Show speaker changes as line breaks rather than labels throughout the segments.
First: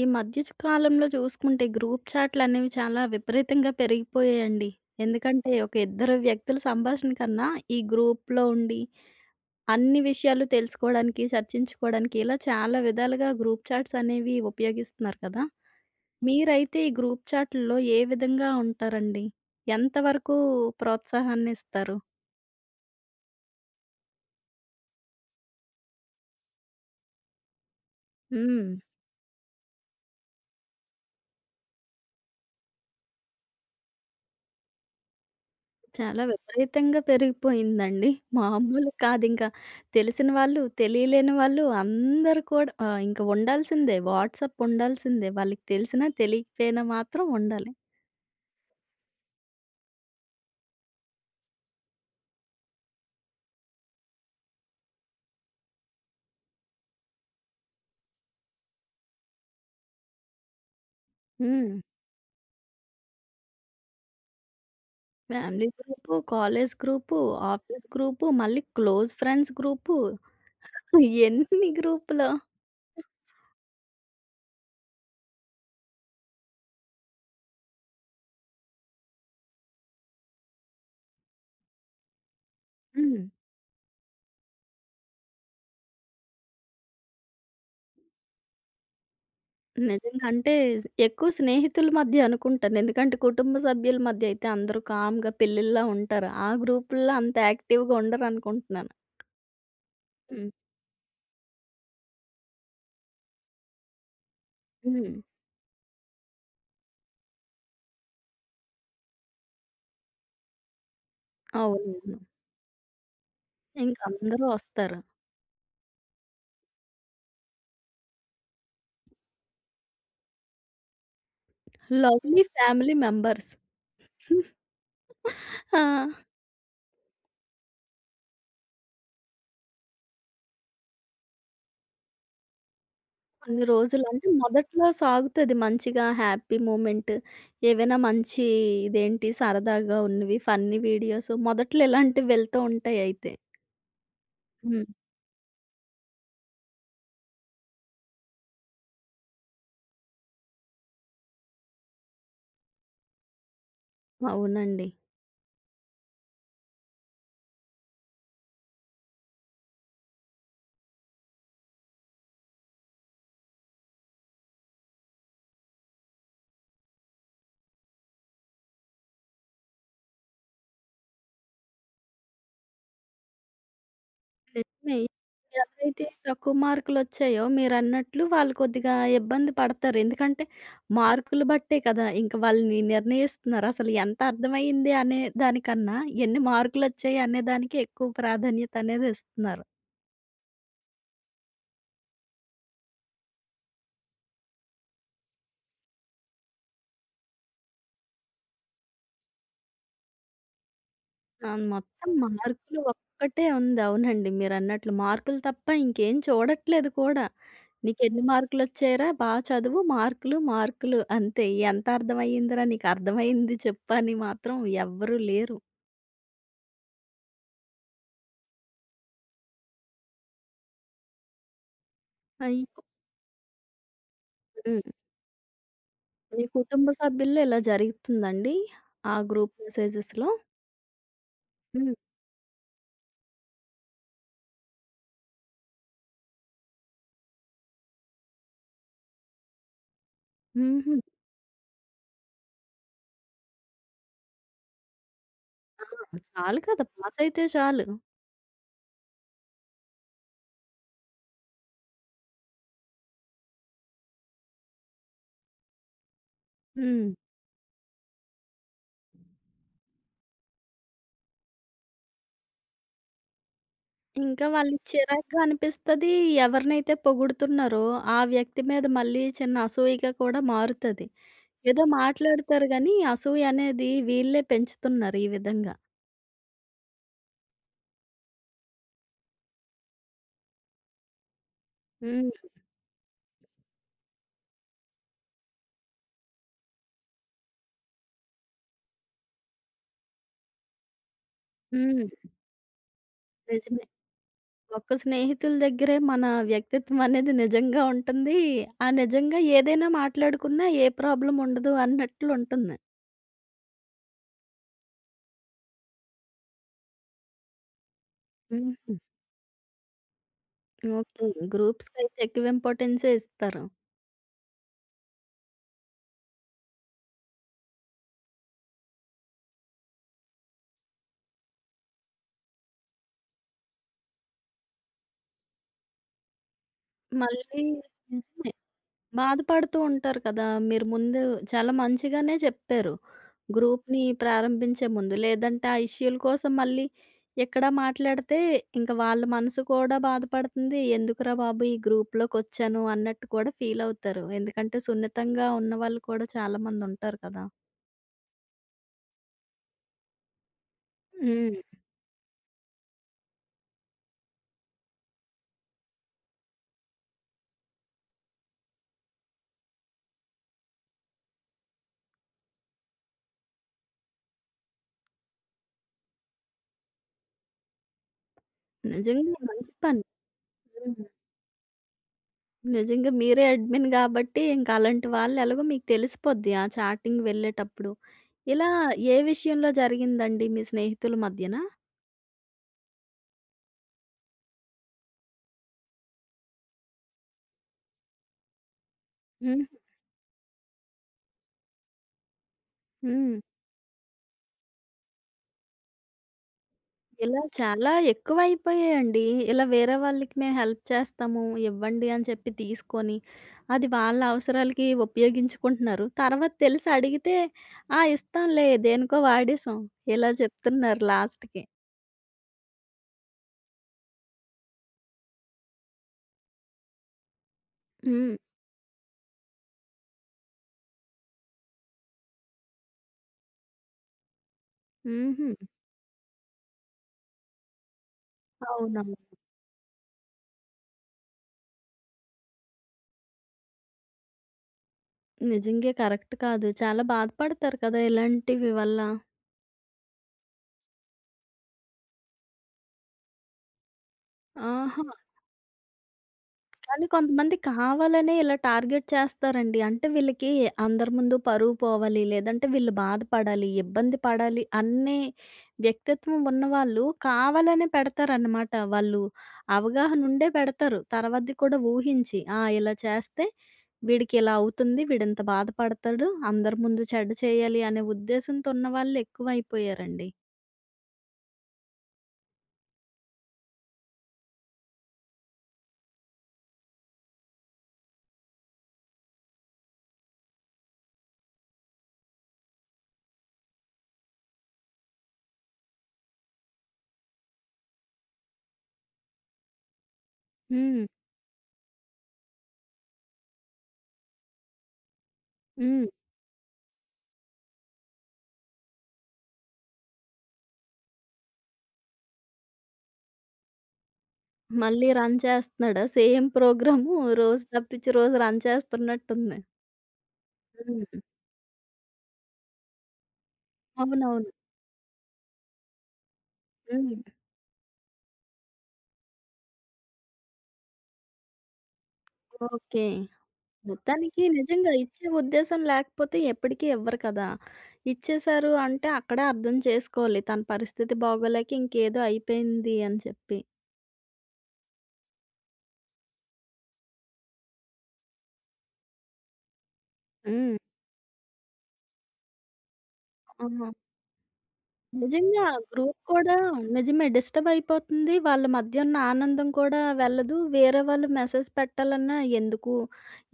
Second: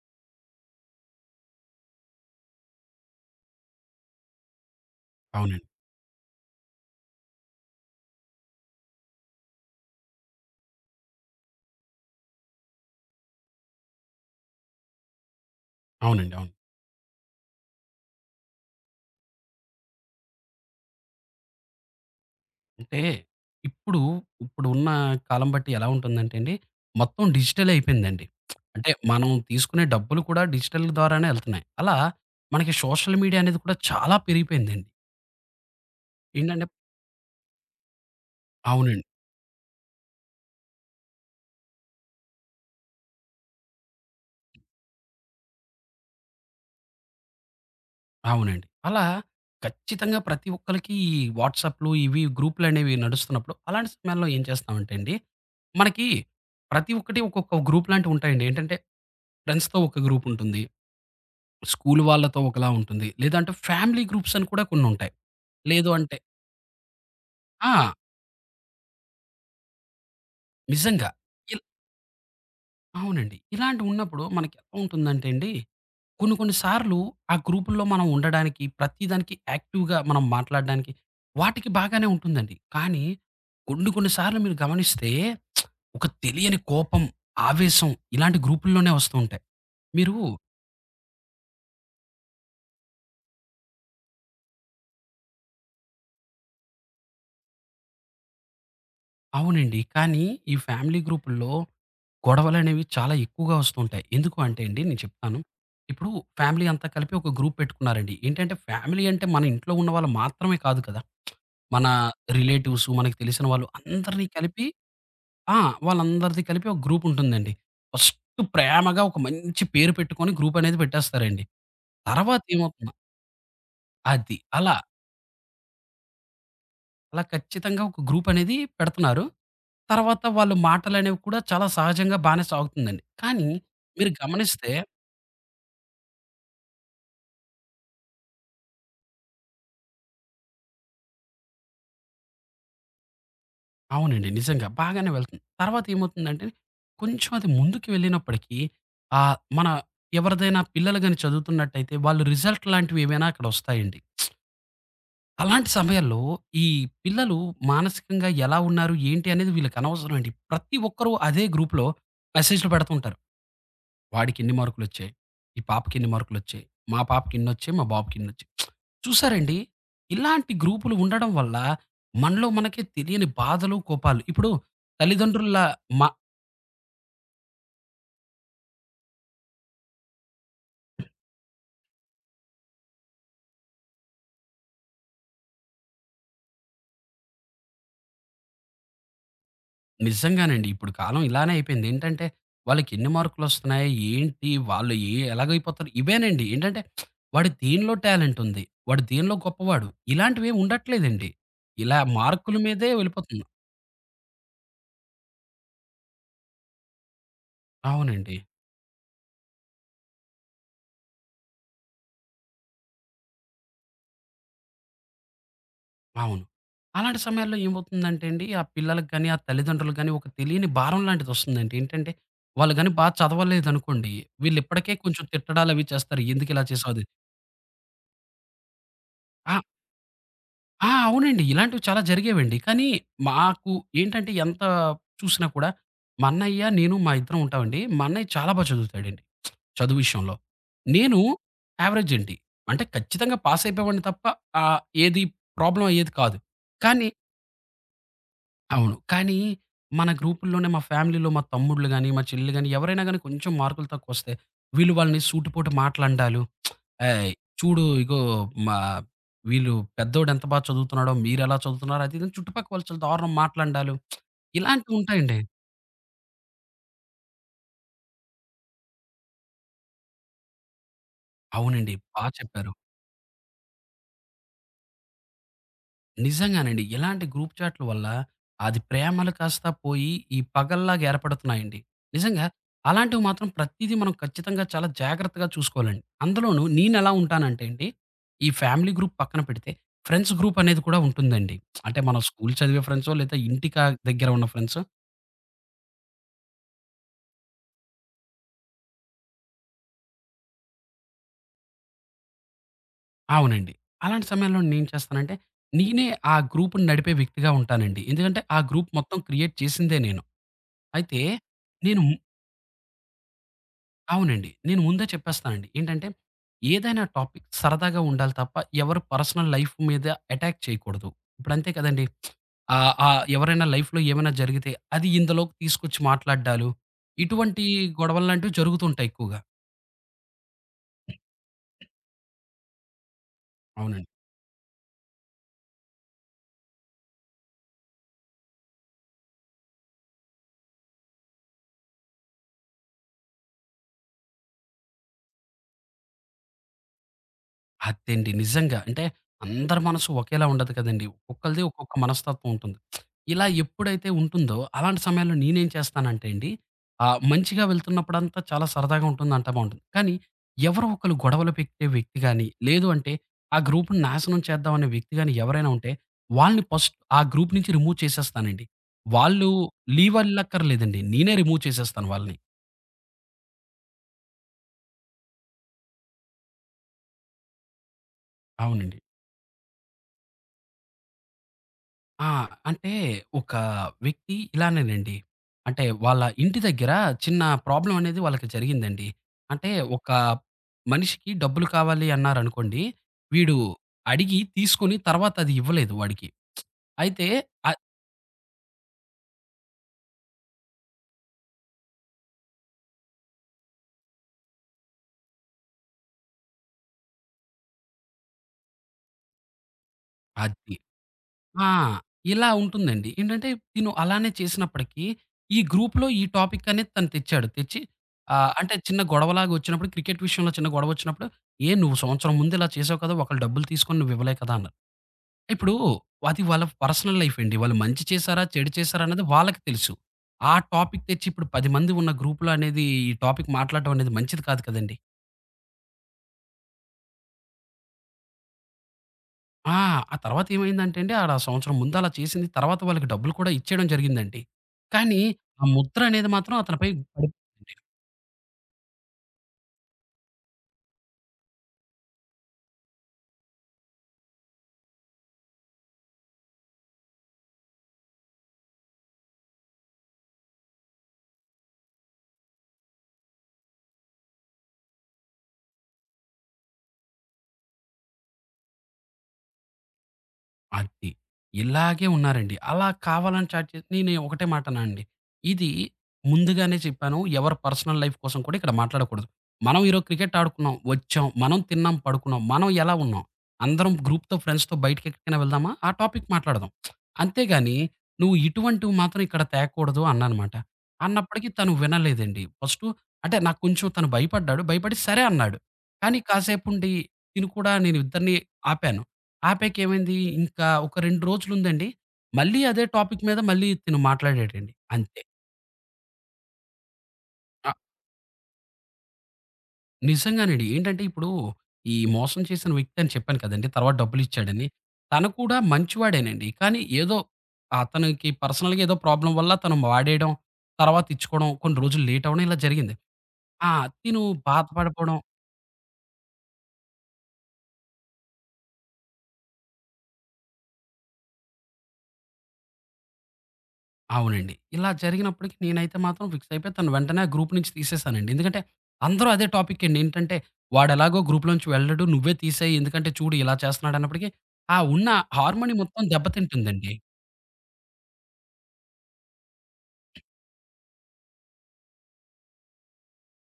ఈ మధ్య కాలంలో చూసుకుంటే గ్రూప్ చాట్లనేవి చాలా విపరీతంగా పెరిగిపోయాయండి. ఎందుకంటే
అవునండి.
ఒక ఇద్దరు వ్యక్తుల సంభాషణ కన్నా ఈ గ్రూప్‌లో ఉండి అన్ని విషయాలు తెలుసుకోవడానికి, చర్చించుకోవడానికి ఇలా చాలా విధాలుగా గ్రూప్ చాట్స్ అనేవి ఉపయోగిస్తున్నారు కదా!
అవునండి. అవును.
మీరైతే ఈ గ్రూప్ చాట్‌ల్లో ఏ విధంగా ఉంటారండి? ఎంతవరకు ప్రోత్సాహాన్నిస్తారు?
అంటే ఇప్పుడు, ఇప్పుడున్న కాలం బట్టి ఎలా ఉంటుందంటే అండి, మొత్తం డిజిటలే అయిపోయిందండి.
హ్మ్.
అంటే మనం తీసుకునే డబ్బులు కూడా డిజిటల్ ద్వారానే ఎళ్తున్నాయి. అలా మనకి సోషల్ మీడియా అనేది కూడా చాలా పెరిగిపోయిందండి.
చాలా
ఏంటంటే
విపరీతంగా పెరిగిపోయిందండి. మామూలు
అవునండి.
కాదింక. తెలిసిన వాళ్ళు, తెలియలేని వాళ్ళు అందరూ కూడా ఇంక ఉండాల్సిందే. వాట్సాప్ ఉండాల్సిందే. వాళ్ళకి తెలిసినా, తెలియకపోయినా మాత్రం ఉండాలి.
అవునండి. అలా ఖచ్చితంగా ప్రతి ఒక్కళ్ళకి ఈ వాట్సాప్‌లు, ఇవి గ్రూప్‌లనేవి నడుస్తున్నప్పుడు, అలాంటి సమయాల్లో ఏం చేస్తామంటే అండి, మనకి ప్రతి ఒక్కటి ఒక్కొక్క గ్రూప్ లాంటివుంటాయండి. ఏంటంటే ఫ్రెండ్స్‌తో ఒక గ్రూపుంటుంది.
హ్మ్.
స్కూల్ వాళ్ళతో ఒకలా ఉంటుంది. లేదంటే ఫ్యామిలీ గ్రూప్స్ అని కూడా కొన్నుంటాయి.
ఫ్యామిలీ
లేదు
గ్రూపు,
అంటే
కాలేజ్ గ్రూపు, ఆఫీస్
ఆ!
గ్రూపు, మళ్ళీ క్లోజ్ ఫ్రెండ్స్ గ్రూపు.
నిజంగా. ఇల్
ఎన్ని గ్రూపులో.
అవునండి. ఇలాంటివున్నప్పుడు మనకి ఎలా ఉంటుందంటే అండి, కొన్ని కొన్ని సార్లు ఆ గ్రూపుల్లో మనం ఉండడానికి, ప్రతిదానికి యాక్టివ్‌గా మనం మాట్లాడడానికి వాటికి బాగానే ఉంటుందండి. కానీ
హ్మ్.
కొన్ని కొన్ని సార్లు మీరు గమనిస్తే ఒక తెలియని కోపం, ఆవేశం ఇలాంటి గ్రూపుల్లోనే వస్తూ ఉంటాయి. మీరు
నిజంగా అంటే ఎక్కువ స్నేహితుల మధ్య అనుకుంటాను. ఎందుకంటే కుటుంబ సభ్యుల మధ్య అయితే అందరూ కామ్‌గా పిల్లల్లా ఉంటారు. ఆ గ్రూపుల్లో అంత యాక్టివ్‌గా ఉండరనుకుంటున్నాను.
అవునండి. కానీ
హ్మ్.
ఈ ఫ్యామిలీ గ్రూపుల్లో గొడవలనేవి చాలా ఎక్కువగా వస్తుంటాయి. ఎందుకు అంటే అండి నేను
హ్మ్.
చెప్తాను. ఇప్పుడు ఫ్యామిలీ అంతా కలిపి ఒక గ్రూప్ పెట్టుకున్నారండి. ఏంటంటే ఫ్యామిలీ అంటే మన ఇంట్లో ఉన్న వాళ్ళు మాత్రమే కాదు కదా! మన
అవునవును.
రిలేటివ్స్, మనకు తెలిసిన వాళ్ళు అందరిని
ఇంకందరూ
కలిపి
వస్తారు.
ఆ! వాళ్ళందరిది కలిపి ఒక గ్రూప్ ఉంటుందండి. ఫస్ట్ ప్రేమగా ఒక మంచి పేరు పెట్టుకొని గ్రూప్ అనేది పెట్టేస్తారండి. తర్వాత
లవ్లీ
ఏమవుతుందో
ఫ్యామిలీ మెంబర్స్.
అది. అలా,
ఆ!
అలా ఖచ్చితంగా ఒక గ్రూప్ అనేది పెడుతున్నారు. తర్వాత వాళ్ళు మాటలనేవి కూడా చాలా సహజంగా బానే సాగుతుందండి. కానీ
కొన్ని రోజులు
మీరు
అంటే
గమనిస్తే
మొదట్లో సాగుతది మంచిగా హ్యాపీ మూమెంట్. ఏవైనా మంచి ఇదేంటి సరదాగా ఉన్నవి ఫన్నీ వీడియోస్ మొదట్లో ఇలాంటివి వెళ్తూ ఉంటాయి అయితే.
అవునండి. నిజంగా.
హ్మ్.
బాగానే వెళ్తుంది. తర్వాత ఏమవుతుందంటే, కొంచెం అది ముందుకు వెళ్ళినప్పటికీ మన ఎవరిదైనా పిల్లలు గాని చదువుతున్నట్టయితే, వాళ్ళు రిజల్ట్ లాంటివి ఏమైనా అక్కడ వస్తాయండి.
అవునండి.
అలాంటి సమయాల్లో ఈ పిల్లలు మానసికంగా ఎలా ఉన్నారు? ఏంటి? అనేది వీళ్ళకి అనవసరం అండి. ప్రతి ఒక్కరు అదే గ్రూప్‌లో మెసేజ్‌లు పెడుతుంటారు. వాడికిన్ని మార్కులొచ్చాయి. ఈ పాపకిన్ని మార్కులొచ్చాయి. మా పాపకిన్నొచ్చాయి. మా బాబుకిన్నొచ్చాయి. చూసారండి? ఇలాంటి గ్రూపులు ఉండడం వల్ల మనలో మనకే తెలియని బాధలు, కోపాలు ఇప్పుడు
నిజమే.
తల్లిదండ్రుల
ఎవరైతే
మ
తక్కువ మార్కులొచ్చాయో మీరన్నట్లు వాళ్ళు కొద్దిగా ఇబ్బంది పడతారు. ఎందుకంటే మార్కులు బట్టే కదా! ఇంక వాళ్ళని నిర్ణయిస్తున్నారు. అసలు ఎంత అర్థమయ్యింది అనే దానికన్నా, ఎన్ని మార్కులొచ్చాయి అనే దానికి ఎక్కువ ప్రాధాన్యత అనేది ఇస్తున్నారు.
నిజంగానండి. ఇప్పుడు కాలం ఇలానే అయిపోయింది. ఏంటంటే వాళ్ళకెన్ని మార్కులొస్తున్నాయి? ఏంటి? వాళ్ళు ఏ ఎలాగైపోతారు? ఇవేనండి. ఏంటంటే వాడు దేనిలో టాలెంటుంది. వాడు దేనిలో గొప్పవాడు. ఇలాంటివేం ఉండట్లేదండి.
అవును.
ఇలా
మొత్తం
మార్కుల
మార్కులు
మీదే వెళ్ళిపోతుంది.
ఒక్కటే ఉంది. అవునండి. మీరన్నట్లు మార్కులు తప్ప ఇంకేం చూడట్లేదు కూడా. నీకెన్ని
అవునండి.
మార్కులొచ్చాయిరా? బా చదువు. మార్కులు, మార్కులు అంతే. ఎంత అర్థమయ్యిందిరా? నీకర్థమయింది చెప్పు అని మాత్రం ఎవ్వరూ లేరు.
అవును. అలాంటి సమయాల్లో ఏమవుతుందంటే అండి, ఆ పిల్లలకి గాని, ఆ తల్లిదండ్రులకు గాని ఒక తెలియని భారం లాంటిదొస్తుందండి. ఏంటంటే, వాళ్ళు
అయ్యో!
గాని బా చదవలేదనుకోండి,
హ్మ్.
వీళ్ళిప్పటికే కొంచెం తిట్టడాలవి చేస్తారు.
మీ
ఎందుకిలా
కుటుంబ
చేసావు అది
సభ్యుల్లో ఇలా జరుగుతుందండి? ఆ గ్రూప్
ఆ!
మెసేజెస్‌లో?
ఆ! అవునండి. ఇలాంటివి
హ్మ్.
చాలా జరిగేవండి. కానీ మాకు ఏంటంటే, ఎంత చూసినా కూడా మా అన్నయ్య, నేను మా ఇద్దరం ఉంటామండి. మా అన్నయ్య చాలా బా చదువుతాడండి చదువు విషయంలో.
హుహు.
నేను యావరేజ్ అండి. అంటే ఖచ్చితంగా పాసయిపోయేవాడిని తప్ప ఏది ప్రాబ్లమ్ అయ్యేది
ఆ!
కాదు.
చాలు కదా!
కానీ
పాసయితే చాలు.
అవును. కానీ మన గ్రూపుల్లోనే మా ఫ్యామిలీలో మా తమ్ముడ్లు గాని, మా చెల్లి గాని ఎవరైనా గాని కొంచెం మార్కులు తక్కువొస్తే వీళ్ళు వాళ్ళని సూటిపోటి మాటలండాలు.
హ్మ్.
"ఏయ్! చూడు ఇగో మా వీళ్ళు పెద్దోడు ఎంత బా చదువుతున్నాడో మీరెలా చదువుతున్నారో" అది ఇది అని చుట్టుపక్కల వాళ్ళు చాలా దారుణం మాటలండాలు.
ఇంకా వాళ్ళకి
ఇలాంటివుంటాయండి.
చిరాగ్గా అనిపిస్తది. ఎవరినైతే పొగుడుతున్నారో ఆ వ్యక్తి మీద మళ్ళీ చిన్న అసూయగా కూడా మారుతది. ఏదో
అవునండి. బా
మాట్లాడతారు
చెప్పారు.
గానీ అసూయ అనేది వీళ్ళే పెంచుతున్నారు ఈ విధంగా.
నిజంగానండి. ఇలాంటి గ్రూప్ చాట్ల వల్ల అది ప్రేమలు కాస్త పోయి ఈ పగల్లాగా ఏర్పడుతున్నాయండి.
హ్మ్.
నిజంగా అలాంటివి మాత్రం ప్రతీదీ మనం ఖచ్చితంగా చాలా జాగ్రత్తగా చూసుకోవాలండి. అందులోనూ నేనెలా ఉంటానంటే అండి, ఈ ఫ్యామిలీ గ్రూప్ పక్కన పెడితే ఫ్రెండ్స్ గ్రూప్ అనేది కూడా ఉంటుందండి. అంటే
హ్మ్.
మనం స్కూల్ చదివే ఫ్రెండ్సో లేదా ఇంటికా
నిజమే.
దగ్గర ఉన్న ఫ్రెండ్సో
ఒక్క స్నేహితుల దగ్గరే మన వ్యక్తిత్వం అనేది నిజంగా ఉంటుంది. నిజంగా ఏదైనా మాట్లాడుకున్నా ఏ ప్రాబ్లమ్ ఉండదు అన్నట్లు ఉంటుంది.
అవునండి. అలాంటి సమయంలో నేనేం చేస్తానంటే, నేనే ఆ గ్రూప్‌ని నడిపే వ్యక్తిగా ఉంటానండి. ఎందుకంటే ఆ గ్రూప్
హుహు.
మొత్తం క్రియేట్ చేసిందే నేను. అయితే
ఓకే.
నేను
గ్రూప్స్‌కైతే ఎక్కువ ఇంపార్టెన్సే ఇస్తారు.
అవునండి. నేను ముందే చెప్పేస్తానండి. ఏంటంటే, ఏదైనా టాపిక్ సరదాగా ఉండాలి తప్ప, ఎవరి పర్సనల్ లైఫ్ మీద అటాక్ చేయకూడదు. ఇప్పుడంతే కదండీ! ఆహ్, ఆహ్, ఎవరైనా లైఫ్‌లో ఏమైనా జరిగితే, అది ఇందులోకి తీసుకొచ్చి మాట్లాడ్డాలు,
మళ్ళీ
ఇటువంటి
నిజమే.
గొడవల్లాంటివి జరుగుతుంటాయి ఎక్కువగా.
బాధపడుతూ ఉంటారు కదా! మీరు ముందు చాలా మంచిగానే చెప్పారు. గ్రూప్‌ని
అవునండి.
ప్రారంభించే ముందు. లేదంటే ఆ ఇష్యూల కోసం మళ్ళీ ఇక్కడ మాట్లాడితే ఇంక వాళ్ళ మనసు కూడా బాధపడుతుంది. ఎందుకురా బాబు ఈ గ్రూప్‌లోకొచ్చాను అన్నట్టు కూడా ఫీల్ అవుతారు. ఎందుకంటే సున్నితంగా ఉన్నవాళ్ళు కూడా చాలామందుంటారు కదా!
అదేండి. నిజంగా. అంటే అందరి మనసు ఒకేలా ఉండదు కదండీ.
హ్మ్.
ఒక్కొక్కళ్ళది ఒక్కొక్క మనస్తత్వం ఉంటుంది. ఇలా ఎప్పుడైతే ఉంటుందో అలాంటి సమయాల్లో నేనేం చేస్తానంటే అండి మంచిగా వెళ్తున్నప్పుడంతా చాలా సరదాగా ఉంటుంది. అంతా బావుంటుంది. కానీ ఎవరో ఒకళ్ళు గొడవలు పెట్టే వ్యక్తి గాని, లేదు అంటే ఆ గ్రూప్‌ని నాశనం చేద్దాం అనే వ్యక్తి గాని ఎవరైనా ఉంటే వాళ్ళని ఫస్ట్ ఆ గ్రూప్ నుంచి రిమూవ్ చేసేస్తానండి.
నిజంగా
వాళ్ళు
మంచి పని.
లీవ్ అల్లక్కర్లేదండి.
హ్మ్.
నేనే రిమూవ్ చేసేస్తాను వాళ్ళని.
నిజంగా మీరే అడ్మిన్ గాబట్టి, ఇంక అలాంటి వాళ్ళు ఎలాగో మీకు తెలిసిపోద్ది ఆ చాటింగ్ వెళ్ళేటప్పుడు. ఇలా
అవునండి.
ఏ విషయంలో జరిగిందండి మీ స్నేహితుల మధ్యన?
ఆ! అంటే ఒక వ్యక్తి ఇలానేనండి. అంటే వాళ్ళ ఇంటి దగ్గర చిన్న ప్రాబ్లమ్ అనేది వాళ్ళకి జరిగిందండి.
హ్మ్.
అంటే ఒక మనిషికి డబ్బులు కావాలి అన్నారనుకోండి.
హ్మ్.
వీడు అడిగి తీసుకొని తర్వాత అది ఇవ్వలేదు వాడికి. అయితే
ఇలా
అ
చాలా ఎక్కువైపోయాయండి. ఇలా వేరే వాళ్ళకి మేము హెల్ప్ చేస్తాము, ఇవ్వండి అని చెప్పి తీసుకొని, అది వాళ్ళ అవసరాలకి ఉపయోగించుకుంటున్నారు. తర్వాత తెలిసి అడిగితే, "ఆ! ఇస్తాంలే దేనికో వాడేసాం" ఇలా
అది
చెప్తున్నారు లాస్ట్‌కి.
ఆ! ఇలా ఉంటుందండి. ఏంటంటే తిను అలానే చేసినప్పటికీ ఈ గ్రూప్‌లో ఈ టాపిక్ అనేది తను తెచ్చాడు. తెచ్చి
హ్మ్.
అంటే చిన్న గొడవలాగా వచ్చినప్పుడు క్రికెట్ విషయంలో చిన్న గొడవ వచ్చినప్పుడు, "ఏ నువ్వు సంవత్సరం ముందు ఇలా చేసావు కదా! ఒకళ్ళు డబ్బులు తీసుకొని నువ్వు ఇవ్వలే కదా!" అన్నారు.
హుహు.
ఇప్పుడు అది వాళ్ళ పర్సనల్ లైఫ్ అండి. వాళ్ళు మంచి చేశారా? చెడు
అవును.
చేశారా? అన్నది వాళ్ళకి తెలుసు. ఆ టాపిక్ తెచ్చి ఇప్పుడు 10 మంది ఉన్న గ్రూప్‌లో అనేది ఈ టాపిక్ మాట్లాడటం అనేది మంచిది కాదు కదండీ!
నిజంగే కరెక్ట్ కాదు. చాలా బాధపడతారు కదా! ఇలాంటివి వల్ల.
ఆ! ఆ తర్వాత ఏమైందంటే అండి, ఆడ సంవత్సరం ముందు అలా చేసింది. తర్వాత వాళ్ళకి డబ్బులు కూడా ఇచ్చేయడం జరిగిందండి.
ఆహా!
కానీ, ఆ ముద్ర అనేది మాత్రం అతనిపై
కానీ
పడిపోయింది.
కొంతమంది కావాలనే ఇలా టార్గెట్ చేస్తారండి. అంటే వీళ్ళకి అందరి ముందు పరువు పోవాలి, లేదంటే వీళ్ళు బాధపడాలి, ఇబ్బంది పడాలి అనే వ్యక్తిత్వం ఉన్నవాళ్ళు కావాలనే పెడతారనమాట. వాళ్ళు అవగాహన ఉండే పెడతారు. తర్వాతది కూడా ఊహించి, ఆ! ఇలా చేస్తే వీడికి ఇలా అవుతుంది, వీడింత బాధపడతాడు, అందరి ముందు చెడ్డ చేయాలి అనే ఉద్దేశంతో ఉన్నవాళ్ళు ఎక్కువైపోయారండి.
అది. ఇలాగే ఉన్నారండి. అలా కావాలని చాట్ చేసి నేను ఒకటే మాటనా అండి. ఇది ముందుగానే చెప్పాను. ఎవరి పర్సనల్ లైఫ్ కోసం కూడా ఇక్కడ మాట్లాడకూడదు. మనం ఈరోజు క్రికెట్ ఆడుకున్నాం, వచ్చాం. మనం తిన్నాం, పడుకున్నాం. మనం ఎలా ఉన్నాం? అందరం గ్రూప్‌తో, ఫ్రెండ్స్‌తో బయటకి ఎక్కడికైనా వెళ్దామా? ఆ టాపిక్ మాట్లాడదాం. అంతేగాని నువ్వు ఇటువంటివి మాత్రం ఇక్కడ తేకూడదు అన్నానమాట.
హ్మ్.
అన్నప్పటికి తను వినలేదండి. ఫస్టు అంటే నాకు కొంచెం తను భయపడ్డాడు. భయపడి సరే అన్నాడు.
హ్మ్.
కానీ కాసేపుండి తిను కూడా నేను ఇద్దరిని ఆపాను. ఆపాకేమైంది, ఇంకా ఒక 2 రోజులుందండి. మళ్ళీ అదే టాపిక్ మీద మళ్ళీ తిను మాట్లాడాడండి.
మళ్ళీ
అంతే.
రన్ చేస్తున్నాడా? సేమ్ ప్రోగ్రాము రోజు
ఆ!
తప్పించి రోజు రన్ చేస్తున్నట్టుంది.
నిజంగానండి. ఏంటంటే
హ్మ్.
ఇప్పుడు ఈ మోసం చేసిన వ్యక్తి అని చెప్పాను కదండీ! తర్వాత
అవునవును.
డబ్బులిచ్చాడని. తను కూడా మంచివాడేనండి. కానీ ఏదో
హ్మ్.
అతనికి పర్సనల్‌గా ఏదో ప్రాబ్లమ్ వల్ల తను వాడేయడం, తర్వాత ఇచ్చుకోవడం, కొన్ని రోజులు లేట్ అవ్వడం ఇలా జరిగింది.
ఓకే.
ఆ! తిను
మొత్తానికి నిజంగా
బాధపడిపోవడం
ఇచ్చే ఉద్దేశం లేకపోతే ఎప్పటికీ ఇవ్వరు కదా! ఇచ్చేశారు అంటే అక్కడే అర్థం చేసుకోవాలి. తన పరిస్థితి బాగోలేక ఇంకేదో అయిపోయింది అని చెప్పి.
అవునండి. ఇలా జరిగినప్పటికి నేనైతే మాత్రం ఫిక్స్ అయిపోయి తను వెంటనే ఆ గ్రూప్ నుంచి తీసేశానండి. ఎందుకంటే అందరూ అదే టాపిక్ అండి. ఏంటంటే
హ్మ్.
వాడెలాగో గ్రూప్‌లోంచి వెళ్ళడు. నువ్వే తీసేయి. ఎందుకంటే చూడు ఇలా
ఆ!
చేస్తున్నాడు అన్నప్పటికి ఆ ఉన్న
నిజంగా.
హార్మనీ మొత్తం
గ్రూప్ కూడా
దెబ్బతింటుందండి.
నిజమే డిస్టర్బ్ అయిపోతుంది. వాళ్ళ మధ్య ఉన్న ఆనందం కూడా వెళ్ళదు. వేరే వాళ్ళు మెసేజ్ పెట్టాలన్నా ఎందుకు?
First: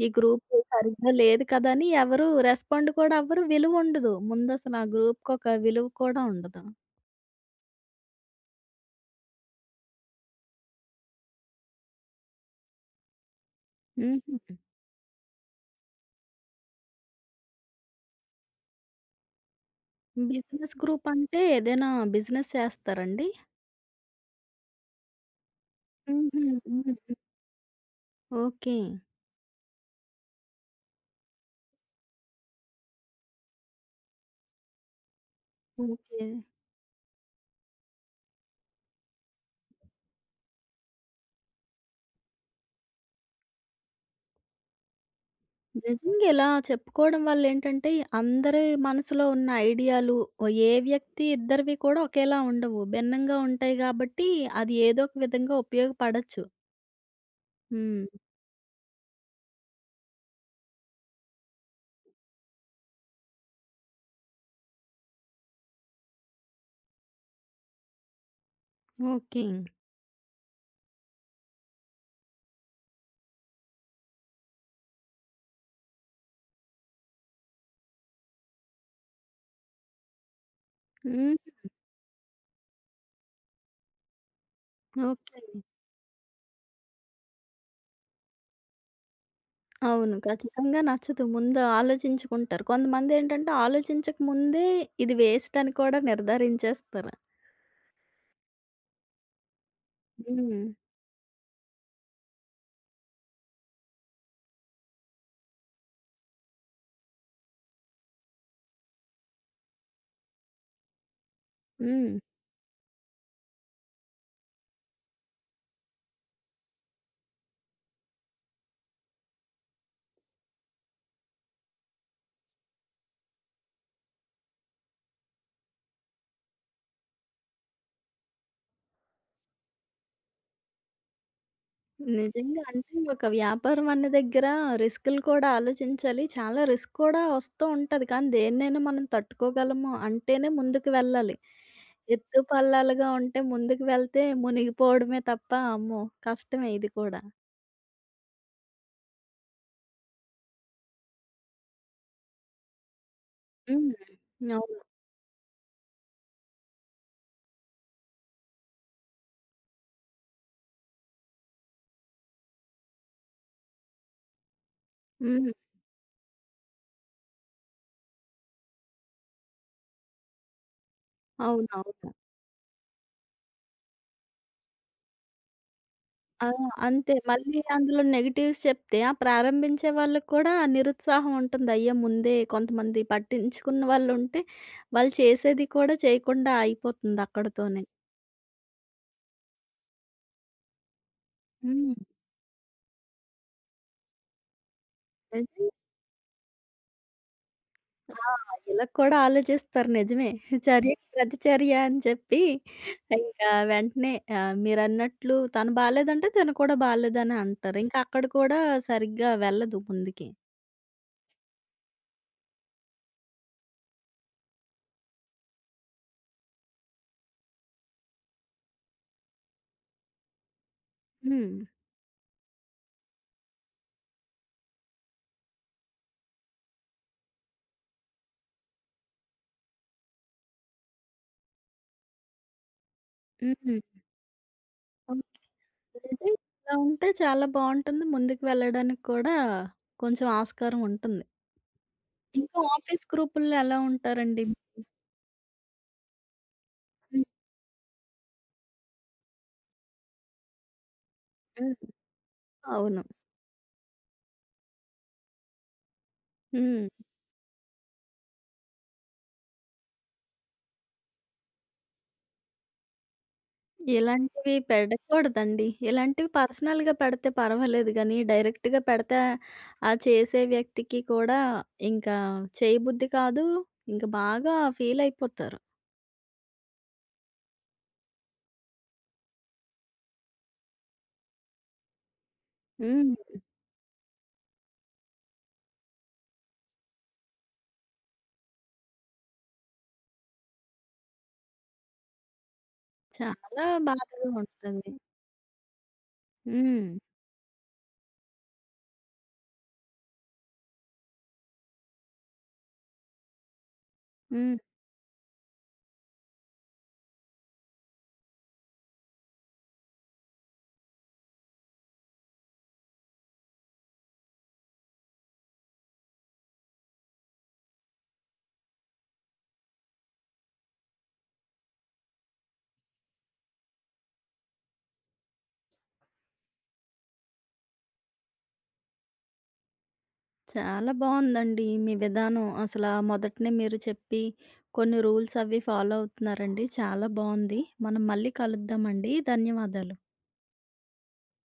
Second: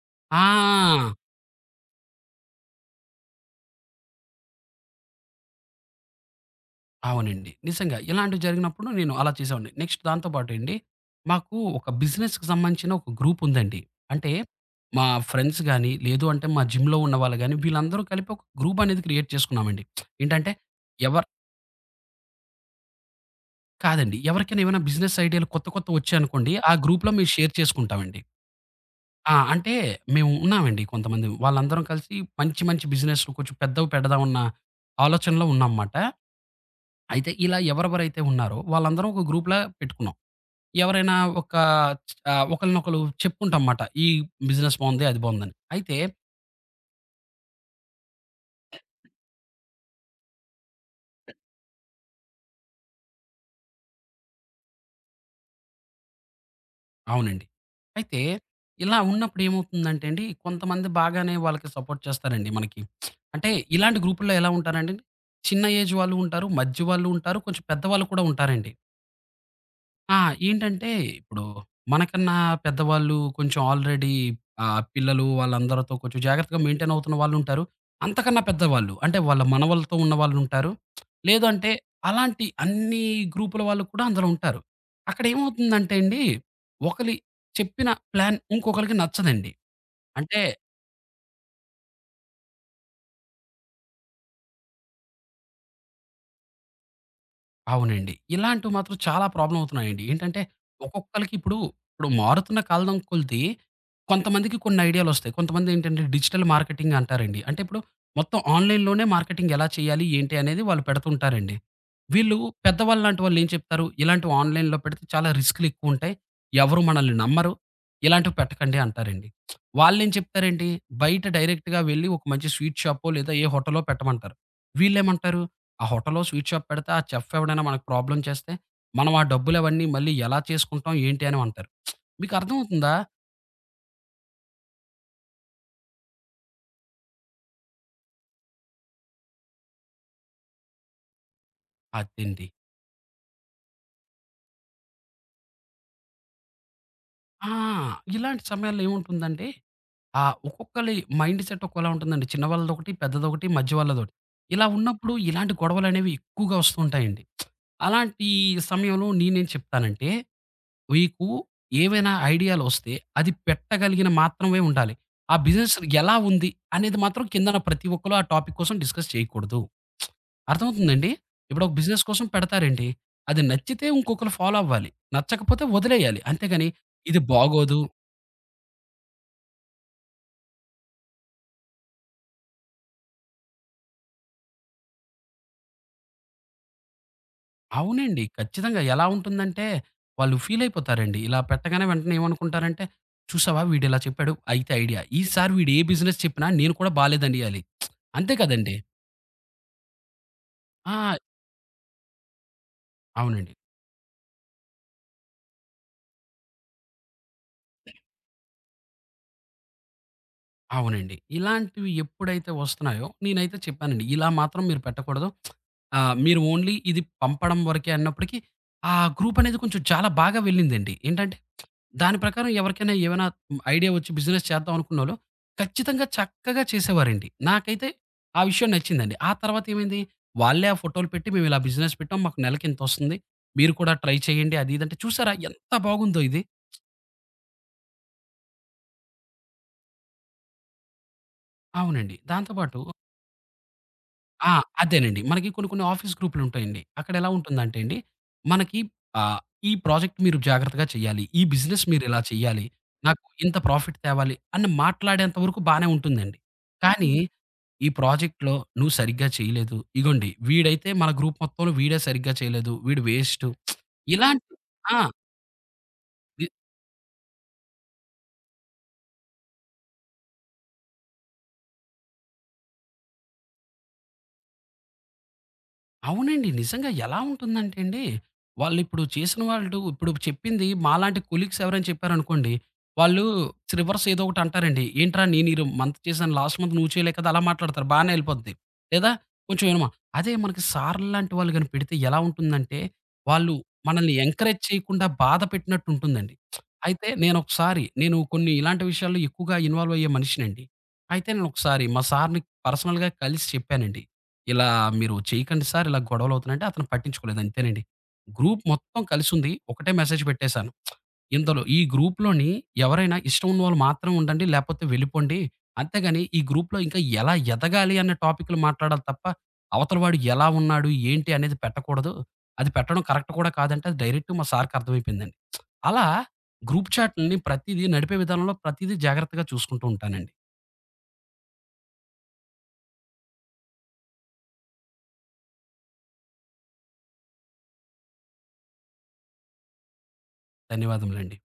ఈ గ్రూప్
ఆ!
సరిగ్గా లేదు కదా! అని ఎవరు రెస్పాండ్ కూడా అవ్వరు. విలువుండదు. ముందసలు ఆ గ్రూప్‌కొక విలువ కూడా ఉండదు.
అవునండి. నిజంగా ఇలాంటివి జరిగినప్పుడు నేను అలా చేసేవాడిని. నెక్స్ట్ దాంతో పాటు అండి మాకు ఒక బిజినెస్‌కి సంబంధించిన ఒక గ్రూప్ ఉందండి. అంటే
హుహు.
మా ఫ్రెండ్స్ గాని, లేదు అంటే మా జిమ్‌లో ఉన్నవాళ్ళు గాని వీళ్ళందరూ కలిపి ఒక గ్రూప్ అనేది క్రియేట్ చేసుకున్నామండి. ఏంటంటే
బిజినెస్ గ్రూప్
ఎవరు
అంటే ఏదైనా బిజినెస్ చేస్తారండి?
కాదండి. ఎవరికైనా ఏమైనా బిజినెస్ ఐడియాలు కొత్త
హుహు.
కొత్తవొచ్చాయనుకోండి, ఆ గ్రూప్‌లో
హ్మ్.
మేము షేర్ చేసుకుంటామండి.
ఓకే.
ఆ! అంటే మేము ఉన్నామండి కొంతమంది. వాళ్ళందరం కలిసి మంచి మంచి బిజినెస్‌లు కొంచెం పెద్దవి పెడదామన్న ఆలోచనలో ఉన్నాంమాట.
ఓకే.
అయితే ఇలా ఎవరెవరైతే ఉన్నారో వాళ్ళందరం ఒక గ్రూప్‌లా పెట్టుకున్నాం. ఎవరైనా ఒక ఒకళ్ళనొకళ్ళు చెప్పుకుంటాం మాట. ఈ బిజినెస్ బావుంది, అది బావుందని.
నిజంగా ఇలా చెప్పుకోవడం వల్ల ఏంటంటే, అందరి మనసులో ఉన్న ఐడియాలు ఏ వ్యక్తి ఇద్దరివి కూడా ఒకేలా ఉండవు. భిన్నంగా ఉంటాయి గాబట్టి, అది ఏదో ఒక విధంగా ఉపయోగపడొచ్చు.
అవునండి.
హ్మ్.
అయితే ఇలా ఉన్నప్పుడు ఏమవుతుందంటే అండి, కొంతమంది బాగానే వాళ్ళకి సపోర్ట్ చేస్తారండి మనకి. అంటే ఇలాంటి గ్రూపుల్లో ఎలా ఉంటారంటే, చిన్న ఏజ్ వాళ్ళు ఉంటారు, మధ్య వాళ్ళు ఉంటారు, కొంచెం పెద్దవాళ్ళు కూడా ఉంటారండి.
ఓకే.
ఆ! ఏంటంటే, ఇప్పుడు మనకన్నా పెద్దవాళ్ళు కొంచెం ఆల్రెడీ పిల్లలు వాళ్ళందరితో కొంచెం జాగ్రత్తగా మెయింటైన్ అవుతున్న వాళ్ళుంటారు. అంతకన్నా పెద్దవాళ్ళు అంటే, వాళ్ళ మనవలతో ఉన్నవాళ్ళుంటారు. లేదు
హ్మ్.
అంటే, అలాంటి అన్ని గ్రూపుల వాళ్ళు కూడా అందులో ఉంటారు. అక్కడ
ఓకే.
ఏమవుతుందంటే అండి, ఒకలి చెప్పిన ప్లాన్ ఇంకొకలికి నచ్చదండి.
అవును.
అంటే
ఖచ్చితంగా నచ్చదు. ముందు ఆలోచించుకుంటారు. కొంతమందేంటంటే, ఆలోచించక ముందే ఇది వేస్ట్ అని కూడా నిర్ధారించేస్తారు.
అవునండి. ఇలాంటివి మాత్రం చాలా ప్రాబ్లమ్ అవుతున్నాయండి. ఏంటంటే
హ్మ్.
ఒక్కొక్కళ్ళకి ఇప్పుడు మారుతున్న కాలం కొలిది కొంతమందికి కొన్ని ఐడియాలొస్తాయి. కొంతమందేంటంటే డిజిటల్ మార్కెటింగ్ అంటారండి. అంటే ఇప్పుడు మొత్తం ఆన్‌లైన్‌లోనే మార్కెటింగ్ ఎలా చేయాలి? ఏంటి? అనేది వాళ్ళు పెడుతుంటారండి.
హ్మ్.
వీళ్ళు పెద్దవాళ్ళలాంటి వాళ్ళేం చెప్తారు? ఇలాంటివి ఆన్‌లైన్‌లో పెడితే చాలా రిస్కులెక్కువుంటాయి. ఎవరు మనల్ని నమ్మరు. ఇలాంటివి పెట్టకండి అంటారండి. వాళ్ళేం చెప్తారేంటి? బయట డైరెక్ట్‌గా వెళ్లి ఒక మంచి స్వీట్ షాపో లేదా ఏ హోటల్లో పెట్టమంటారు. వీళ్ళేమంటారు? ఆ హోటల్‌లో స్వీట్ షాప్ పెడితే ఆ చెఫ్ ఎవడైనా మనకు ప్రాబ్లమ్ చేస్తే, మనం ఆ డబ్బులవన్నీ మళ్ళీ ఎలా చేసుకుంటాం ఏంటి అని అంటారు. మీకు
నిజంగా.
అర్థమవుతుందా?
అంటే ఒక వ్యాపారం అన్న దగ్గర రిస్కులు కూడా ఆలోచించాలి. చాలా రిస్క్ కూడా వస్తూ ఉంటది. కానీ దేన్నైనా మనం తట్టుకోగలము అంటేనే ముందుకు వెళ్ళాలి. ఎత్తు
అదండి.
పల్లాలుగా ఉంటే ముందుకు వెళ్తే మునిగిపోవడమే తప్ప అమ్మో! కష్టమే ఇది కూడా.
ఆ! ఇలాంటి సమయాల్లో ఏముంటుందంటే ఒక్కొక్కలి మైండ్ సెట్ ఒక్కోలా ఉంటుందండి. చిన్న వాళ్ళదొకటి, పెద్దదొకటి, మధ్య
హ్మ్.
వాళ్ళదొకటి. ఇలా
అవును.
ఉన్నప్పుడు ఇలాంటి గొడవలనేవి ఎక్కువగా వస్తూ ఉంటాయండి. అలాంటి సమయంలో నేనేం చెప్తానంటే మీకు ఏవైనా ఐడియాలొస్తే అది పెట్టగలిగిన మాత్రమే ఉండాలి. ఆ
హ్మ్.
బిజినెస్ ఎలా ఉంది అనేది మాత్రం కిందన ప్రతి ఒక్కళ్ళు ఆ టాపిక్ కోసం డిస్కస్ చేయకూడదు. అర్థమవుతుందండి? ఇప్పుడొక బిజినెస్
అవునవును.
కోసం పెడతారండి. అది నచ్చితే ఇంకొకళ్ళు ఫాలో అవ్వాలి. నచ్చకపోతే వదిలేయాలి.
ఆ!
అంతేగాని
అంతే.
ఇది
మళ్ళీ
బాగోదు
అందులో నెగెటివ్స్ చెప్తే ఆ ప్రారంభించే వాళ్ళకి కూడా నిరుత్సాహం ఉంటుంది. అయ్యో! ముందే కొంతమంది పట్టించుకున్న వాళ్ళుంటే వాళ్ళు చేసేది కూడా చేయకుండా ఆగిపోతుంది అక్కడితోనే.
అవునండి. ఖచ్చితంగా ఎలా ఉంటుందంటే వాళ్ళు ఫీల్ అయిపోతారండి. ఇలా పెట్టగానే
హ్మ్.
వెంటనే ఏమనుకుంటారంటే, చూసావా వీడిలా చెప్పాడు. అయితే ఐడియా. ఈసారి
నిజంగా.
వీడు ఏ బిజినెస్ చెప్పినా నేను కూడా బాలేదనియాలి.
ఆ!
అంతే కదండీ!
ఇలా కూడా ఆలోచిస్తారు నిజమే. చర్యకి
ఆ!
ప్రతిచర్య అని చెప్పి ఇంకా
అవునండి.
వెంటనే మీరన్నట్లు తను బాలేదంటే తను కూడా బాలేదనే అంటారు. ఇంకా అక్కడ కూడా సరిగ్గా వెళ్ళదు ముందుకి.
అవునండి. ఇలాంటివి ఎప్పుడైతే వస్తున్నాయో నేనైతే చెప్పానండి. ఇలా మాత్రం మీరు పెట్టకూడదు. మీరు ఓన్లీ ఇది పంపడం వరకే అన్నప్పటికి ఆ గ్రూప్ అనేది కొంచెం చాలా బాగా వెళ్ళిందండి. ఏంటంటే
హ్మ్.
దాని ప్రకారం ఎవరికైనా ఏమైనా ఐడియా వచ్చి బిజినెస్ చేద్దాం అనుకున్నోళ్ళు ఖచ్చితంగా చక్కగా చేసేవారండి. నాకైతే ఆ విషయం నచ్చిందండి. ఆ తర్వాత ఏమైంది వాళ్ళే ఆ ఫోటోలు పెట్టి మేము ఇలా బిజినెస్ పెట్టాం. మాకు నెలకి ఇంతొస్తుంది. మీరు
హ్మ్.
కూడా ట్రై చేయండి అది ఇది అంటే
ఓకే.
చూసారా ఎంత బాగుందో
నిజంగా
ఇది.
ఇలా ఉంటే చాలా బావుంటుంది. ముందుకు వెళ్ళడానికి కూడా కొంచెం ఆస్కారం ఉంటుంది.
అవునండి. దాంతో
ఇంకా
పాటు
ఆఫీస్ గ్రూపుల్లో ఎలా ఉంటారండి?
ఆ! అదేనండి. మనకి కొన్ని కొన్ని ఆఫీస్ గ్రూప్‌లుంటాయండి.
హ్మ్.
అక్కడెలా ఉంటుందంటే అండి, మనకి ఆహ్, ఈ ప్రాజెక్ట్ మీరు జాగ్రత్తగా చేయాలి. ఈ
హ్మ్.
బిజినెస్ మీరిలా చేయాలి.
అవును.
నాకు ఇంత ప్రాఫిట్ తేవాలి అని మాట్లాడేంత వరకు బానే ఉంటుందండి.
హ్మ్.
కానీ, అవును. ఈ ప్రాజెక్ట్‌లో నువ్వు సరిగ్గా చేయలేదు. ఇగోండి వీడైతే మన గ్రూప్ మొత్తంలో వీడే సరిగ్గా చేయలేదు. వీడు వేస్టు. ఇలాంటి
ఇలాంటివి
ఆ!
పెట్టకూడదండి. ఇలాంటివి
వి
పర్సనల్‌గా పెడితే పర్వాలేదు గానీ, డైరెక్ట్‌గా పెడితే ఆ చేసే వ్యక్తికి కూడా ఇంకా చేయబుద్ధి కాదు. ఇంక బాగా ఫీల్ అయిపోతారు.
అవునండి. నిజంగా ఎలా ఉంటుందంటే అండి, వాళ్ళిప్పుడు చేసిన వాళ్ళు ఇప్పుడు చెప్పింది మాలాంటి కొలీగ్స్ ఎవరైనా చెప్పారనుకోండి,
హ్మ్.
వాళ్ళు రివర్స్ ఏదో ఒకటి అంటారండి. ఏంట్రా నేను ఈరోజు మంత్ చేశాను, లాస్ట్ మంత్ నువ్వు చేయలే కదా! అలా మాట్లాడతారు. బానే ఎళ్ళిపోద్ది. లేదా కొంచెం ఇనమ అదే మనకి సార్‌లాంటి వాళ్ళు గాని పెడితే ఎలా ఉంటుందంటే, వాళ్ళు
చాలా
మనల్ని
బాధగా
ఎంకరేజ్
ఉంటుంది.
చేయకుండా బాధ పెట్టినట్టు ఉంటుందండి.
హ్మ్.
అయితే నేనొకసారి నేను కొన్ని ఇలాంటి విషయాల్లో ఎక్కువగా ఇన్వాల్వ్ అయ్యే మనిషినండి. అయితే నేనొకసారి మా సార్‌ని పర్సనల్‌గా కలిసి చెప్పానండి.
హ్మ్.
ఇలా మీరు చేయకండి సార్ ఇలా గొడవలవుతున్నాయంటే అతను పట్టించుకోలేదు అంతేనండి. గ్రూప్ మొత్తం కలిసుంది. ఒకటే మెసేజ్ పెట్టేశాను. ఇంతలో ఈ గ్రూప్‌లోని ఎవరైనా ఇష్టం ఉన్నవాళ్ళు మాత్రమే ఉండండి. లేపోతే వెళ్ళిపోండి. అంతేగాని ఈ గ్రూప్‌లో ఇంకా ఎలా ఎదగాలి అనే టాపిక్‌లు మాట్లాడాలి తప్ప, అవతల వాడు ఎలా ఉన్నాడు? ఏంటి? అనేది పెట్టకూడదు. అది పెట్టడం కరెక్ట్ కూడా కాదంటే అది డైరెక్ట్ మా సార్‌కి అర్థమైపోయిందండి. అలా గ్రూప్ చాట్‌లని ప్రతీదీ నడిపే విధానంలో ప్రతీదీ జాగ్రత్తగా చూసుకుంటూ ఉంటానండి.
చాలా బావుందండి మీ విధానం. అసలా మొదటనే మీరు చెప్పి కొన్ని రూల్స్ అవి ఫాలో అవుతున్నారండి. చాలా బావుంది. మనం మళ్ళీ కలుద్దామండి. ధన్యవాదాలు.
ధన్యవాదములండి.